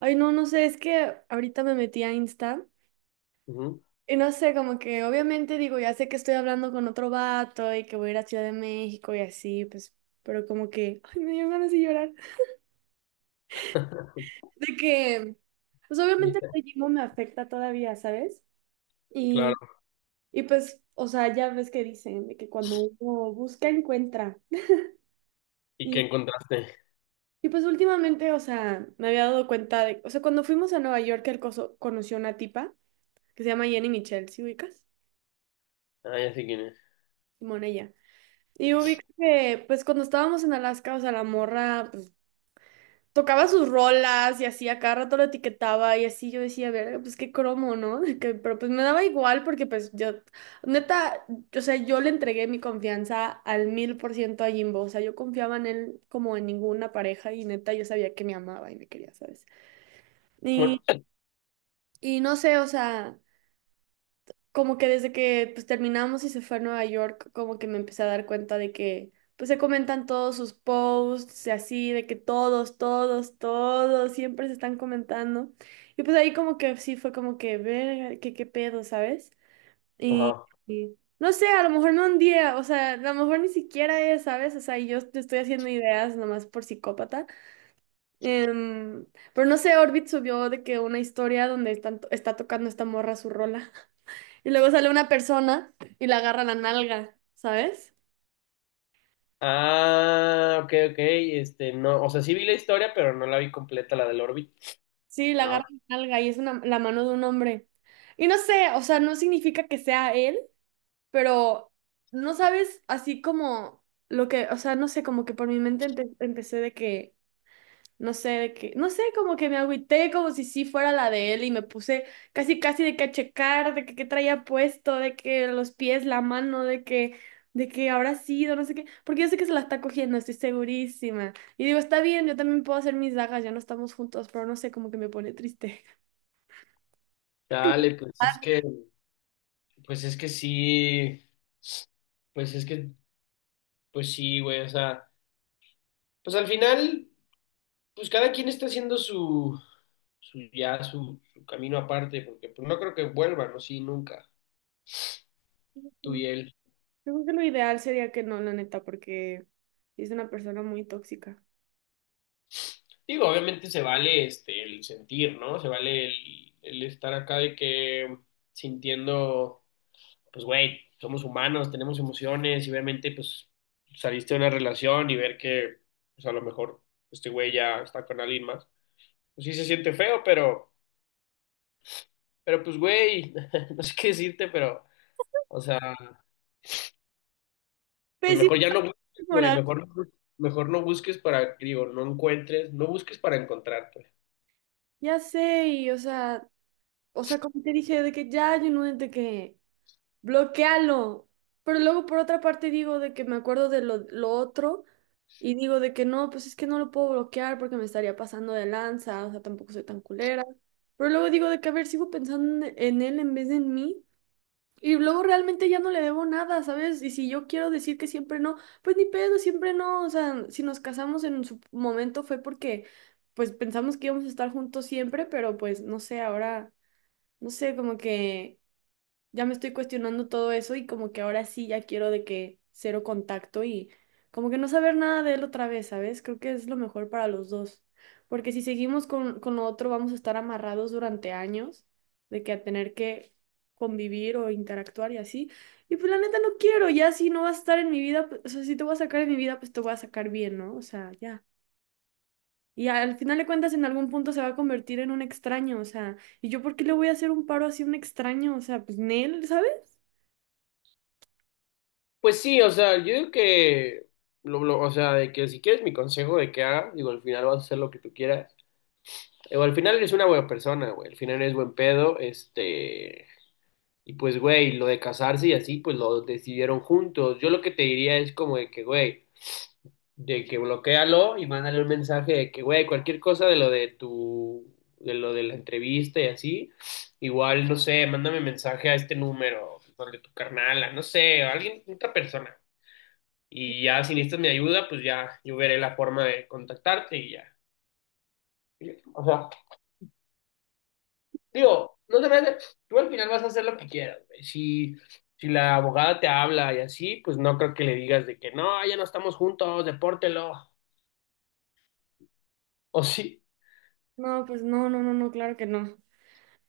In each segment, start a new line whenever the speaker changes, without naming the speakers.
Ay, no, no sé, es que ahorita me metí a Insta
Ujú.
y no sé, como que obviamente digo, ya sé que estoy hablando con otro vato y que voy a ir a Ciudad de México y así, pues, pero como que, ay, me dio ganas de llorar. De que, pues obviamente el ritmo me afecta todavía, ¿sabes? Y,
Claro.
y pues, o sea, ya ves que dicen de que cuando uno busca, encuentra.
¿Y qué
Y,
encontraste?
y pues últimamente, o sea, me había dado cuenta de, o sea, cuando fuimos a Nueva York, él conoció una tipa que se llama Jenny Michelle, ¿sí ubicas?
Ah, ya sé quién es.
Simón, ella. Y ubico que, pues cuando estábamos en Alaska, o sea, la morra, pues tocaba sus rolas y así, a cada rato lo etiquetaba y así yo decía, verga, pues qué cromo, ¿no? Pero pues me daba igual porque pues yo, neta, o sea, yo le entregué mi confianza al 1000% a Jimbo, o sea, yo confiaba en él como en ninguna pareja y neta, yo sabía que me amaba y me quería, ¿sabes?
Bueno,
Y, y no sé, o sea, como que desde que pues terminamos y se fue a Nueva York, como que me empecé a dar cuenta de que pues se comentan todos sus posts y así, de que todos, todos, todos siempre se están comentando. Y pues ahí como que sí fue como que ver qué pedo, ¿sabes? Y,
ajá.
y no sé, a lo mejor no un día, o sea, a lo mejor ni siquiera es, ¿sabes? O sea, y yo te estoy haciendo ideas nomás por psicópata. Em, pero no sé, Orbit subió de que una historia donde están, está tocando esta morra su rola. Y luego sale una persona y la agarra la nalga, ¿sabes?
Ah, ok, ok. Este, no, o sea, sí vi la historia, pero no la vi completa, la del Orbit.
Sí, la
A
agarra
ver,
la nalga y es una, la mano de un hombre. Y no sé, o sea, no significa que sea él, pero no sabes así como lo que, o sea, no sé, como que por mi mente empecé de que no sé de qué, no sé, como que me agüité como si sí fuera la de él y me puse casi casi de que a checar, de que qué traía puesto, de que los pies, la mano, de que habrá sido, no sé qué, porque yo sé que se la está cogiendo, estoy segurísima. Y digo, está bien, yo también puedo hacer mis dagas, ya no estamos juntos, pero no sé, como que me pone triste.
dale, pues es
Ah,
que, pues es que sí, pues es que, pues sí, güey, o sea, pues al final, pues cada quien está haciendo su camino aparte, porque pues no creo que vuelvan, ¿no? Sí, nunca, tú y
sí.
él.
Yo creo que lo ideal sería que no, la neta, porque es una persona muy tóxica.
Digo, obviamente se vale este el sentir, ¿no? Se vale el estar acá de que sintiendo, pues güey, somos humanos, tenemos emociones y obviamente pues saliste de una relación y ver que pues a lo mejor este güey ya está con alguien más. Pues sí se siente feo, pero pues güey, no sé qué decirte, pero o sea, pues
Pésima
mejor ya no busques, güey,
temporada.
mejor no busques para, digo, no encuentres, no busques para encontrar, pues.
Ya sé, y o sea, como te dije, de que ya, yo no, de que bloquealo. Pero luego por otra parte digo de que me acuerdo de lo otro y digo de que no, pues es que no lo puedo bloquear porque me estaría pasando de lanza, o sea, tampoco soy tan culera. Pero luego digo de que, a ver, sigo pensando en él en vez de en mí. Y luego realmente ya no le debo nada, ¿sabes? Y si yo quiero decir que siempre no, pues ni pedo, siempre no. O sea, si nos casamos en su momento fue porque, pues pensamos que íbamos a estar juntos siempre, pero pues no sé, ahora, no sé, como que ya me estoy cuestionando todo eso y como que ahora sí ya quiero de que cero contacto y como que no saber nada de él otra vez, ¿sabes? Creo que es lo mejor para los dos, porque si seguimos con lo otro vamos a estar amarrados durante años de que a tener que convivir o interactuar y así. Y pues la neta no quiero, ya si no vas a estar en mi vida, pues, o sea, si te voy a sacar en mi vida, pues te voy a sacar bien, ¿no? O sea, ya. Y al final de cuentas en algún punto se va a convertir en un extraño, o sea, ¿y yo por qué le voy a hacer un paro así a un extraño? O sea, pues Nel, ¿sabes?
Pues sí, o sea, yo digo que, o sea, de que si quieres mi consejo de que haga, digo, al final vas a hacer lo que tú quieras. Digo, al final eres una buena persona, güey, al final eres buen pedo, este, y pues, güey, lo de casarse y así, pues lo decidieron juntos. Yo lo que te diría es como de que, güey, de que bloquéalo y mándale un mensaje de que, güey, cualquier cosa de lo de tu, de lo de la entrevista y así, igual, no sé, mándame mensaje a este número, donde tu carnala, no sé, a alguien, otra persona. Y ya si necesitas mi ayuda, pues ya yo veré la forma de contactarte y ya. Y... O sea, digo, no te preocupes, tú al final vas a hacer lo que quieras, güey. Si, si la abogada te habla y así, pues no creo que le digas de que no, ya no estamos juntos, depórtelo. O sí,
No, pues no, no, no, no, claro que no.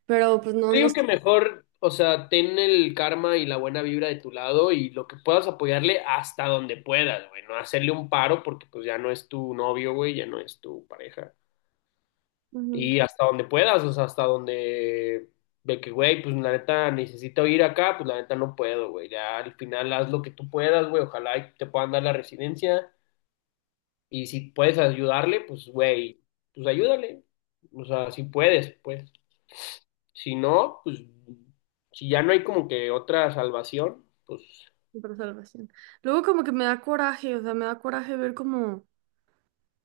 Pero pues no, no
digo
sé.
que mejor, o sea, ten el karma y la buena vibra de tu lado y lo que puedas apoyarle hasta donde puedas, güey. No hacerle un paro porque pues ya no es tu novio, güey, ya no es tu pareja.
Ujú,
Y hasta donde puedas, o sea, hasta donde de que, güey, pues la neta necesito ir acá, pues la neta no puedo, güey. Ya al final haz lo que tú puedas, güey. Ojalá y te puedan dar la residencia. Y si puedes ayudarle, pues, güey, pues ayúdale. O sea, si puedes, pues. Si no, pues, si ya no hay como que otra salvación, pues...
por salvación. Luego como que me da coraje, o sea, me da coraje ver como,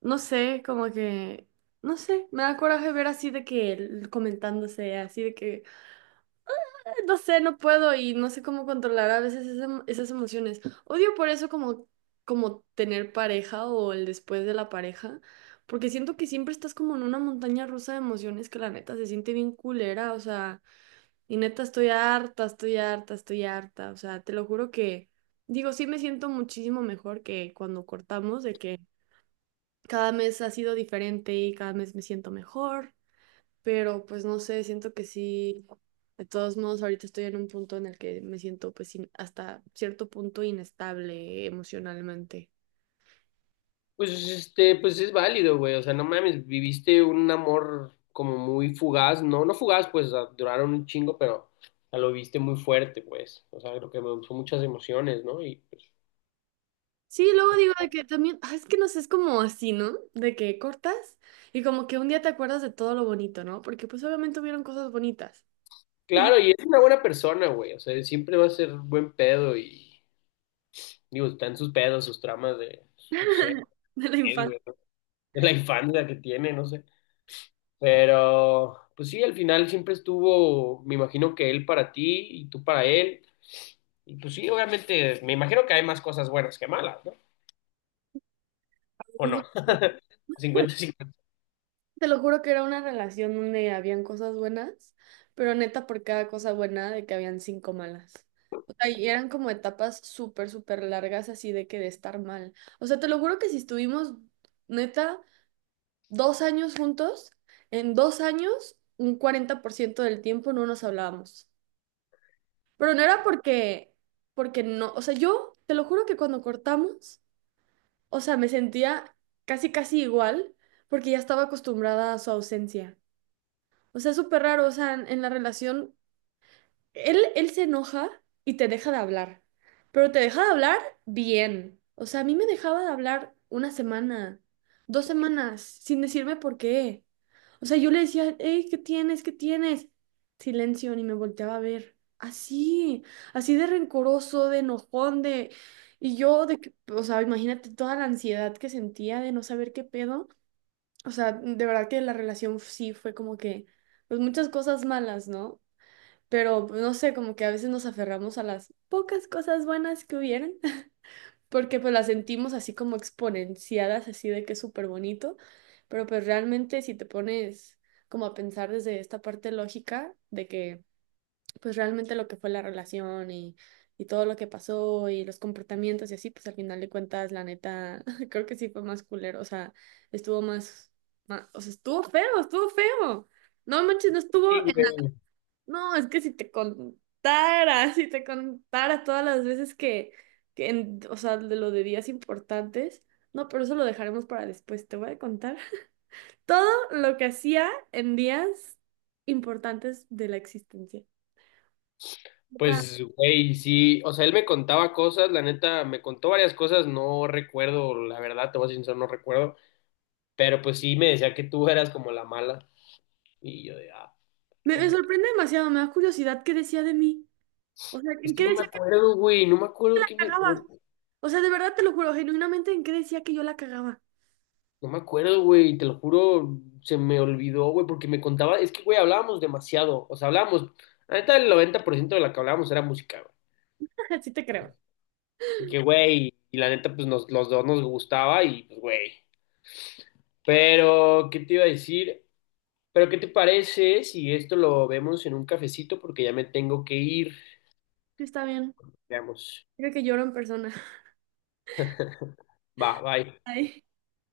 no sé, como que, no sé, me da coraje ver así de que comentándose, así de que, "Ah, no sé, no puedo y no sé cómo controlar a veces esas emociones. Odio por eso como, tener pareja o el después de la pareja, porque siento que siempre estás como en una montaña rusa de emociones que la neta se siente bien culera, o sea. Y neta, estoy harta, estoy harta, estoy harta. O sea, te lo juro que, digo, sí me siento muchísimo mejor que cuando cortamos, de que cada mes ha sido diferente y cada mes me siento mejor, pero pues no sé, siento que sí. De todos modos, ahorita estoy en un punto en el que me siento pues hasta cierto punto inestable emocionalmente.
Pues este, pues es válido, güey. O sea, no mames, viviste un amor como muy fugaz, no, no fugaz, pues a- duraron un chingo, pero a lo viste muy fuerte, pues. O sea, creo que me son muchas emociones, ¿no? Y pues,
Sí, luego digo de que también, ah, es que no sé, es como así, ¿no? De que cortas y como que un día te acuerdas de todo lo bonito, ¿no? Porque pues obviamente hubieron cosas bonitas.
claro, y es una buena persona, güey. O sea, siempre va a ser buen pedo y digo, están sus pedos, sus tramas de, no sé,
De la
qué,
infancia.
güey, ¿no? De la infancia que tiene, no sé. Pero, pues sí, al final siempre estuvo, me imagino que él para ti y tú para él. Y pues sí, obviamente, me imagino que hay más cosas buenas que malas, ¿no? ¿O
Eso-
no? ¿O no?
es-
¿50-50?
Te lo juro que era una relación donde habían cosas buenas, pero neta por cada cosa buena de que habían cinco malas. O sea, y eran como etapas súper, súper largas así de que de estar mal. O sea, te lo juro que si estuvimos neta 2 años juntos, en 2 años un 40% del tiempo no nos hablábamos. Pero no era porque no, o sea, yo te lo juro que cuando cortamos. O sea, me sentía casi, casi igual porque ya estaba acostumbrada a su ausencia. O sea, es súper raro, o sea, en la relación, él se enoja y te deja de hablar, pero te deja de hablar bien. O sea, a mí me dejaba de hablar una semana, 2 semanas, sin decirme por qué. O sea, yo le decía, hey, ¿qué tienes? ¿Qué tienes? Silencio, ni me volteaba a ver. Así, así de rencoroso, de enojón. De... Y yo, de que, o sea, imagínate toda la ansiedad que sentía de no saber qué pedo. O sea, de verdad que la relación sí fue como que, pues muchas cosas malas, ¿no? Pero pues, no sé, como que a veces nos aferramos a las pocas cosas buenas que hubieran porque pues las sentimos así como exponenciadas, así de que es súper bonito, pero pues realmente si te pones como a pensar desde esta parte lógica de que pues realmente lo que fue la relación y todo lo que pasó y los comportamientos y así, pues al final de cuentas, la neta, creo que sí fue más culero, o sea, estuvo más, o sea, estuvo feo, estuvo feo. No manches, no estuvo
Sí, güey.
no, es que si te contara, si te contara todas las veces que o sea, de lo de días importantes, no, pero eso lo dejaremos para después. Te voy a contar todo lo que hacía en días importantes de la existencia. O sea,
Pues, güey, sí, o sea, él me contaba cosas, la neta, me contó varias cosas, no recuerdo, la verdad, te voy a ser sincero, no recuerdo, pero pues sí me decía que tú eras como la mala, y yo de, ah,
me,
qué
me
mal pedo.
sorprende demasiado, me da curiosidad qué decía de mí. O sea,
Es
¿en
que
qué
no me
decía que
acuerdo, güey, no me acuerdo
la
que me, güey,
cagaba? O sea, de verdad te lo juro, genuinamente, ¿en qué decía que yo la cagaba?
no me acuerdo, güey, te lo juro, se me olvidó, güey, porque me contaba, es que, güey, hablábamos demasiado, o sea, hablábamos, la neta, el 90% de la que hablábamos era música.
Sí te creo.
Y que, güey, y la neta, pues nos, los dos nos gustaba y, pues, güey. Pero, ¿qué te iba a decir? Pero, ¿qué te parece si esto lo vemos en un cafecito? Porque ya me tengo que ir.
Sí, está bien.
Veamos.
Creo que lloro en persona.
Va, bye.
Ay.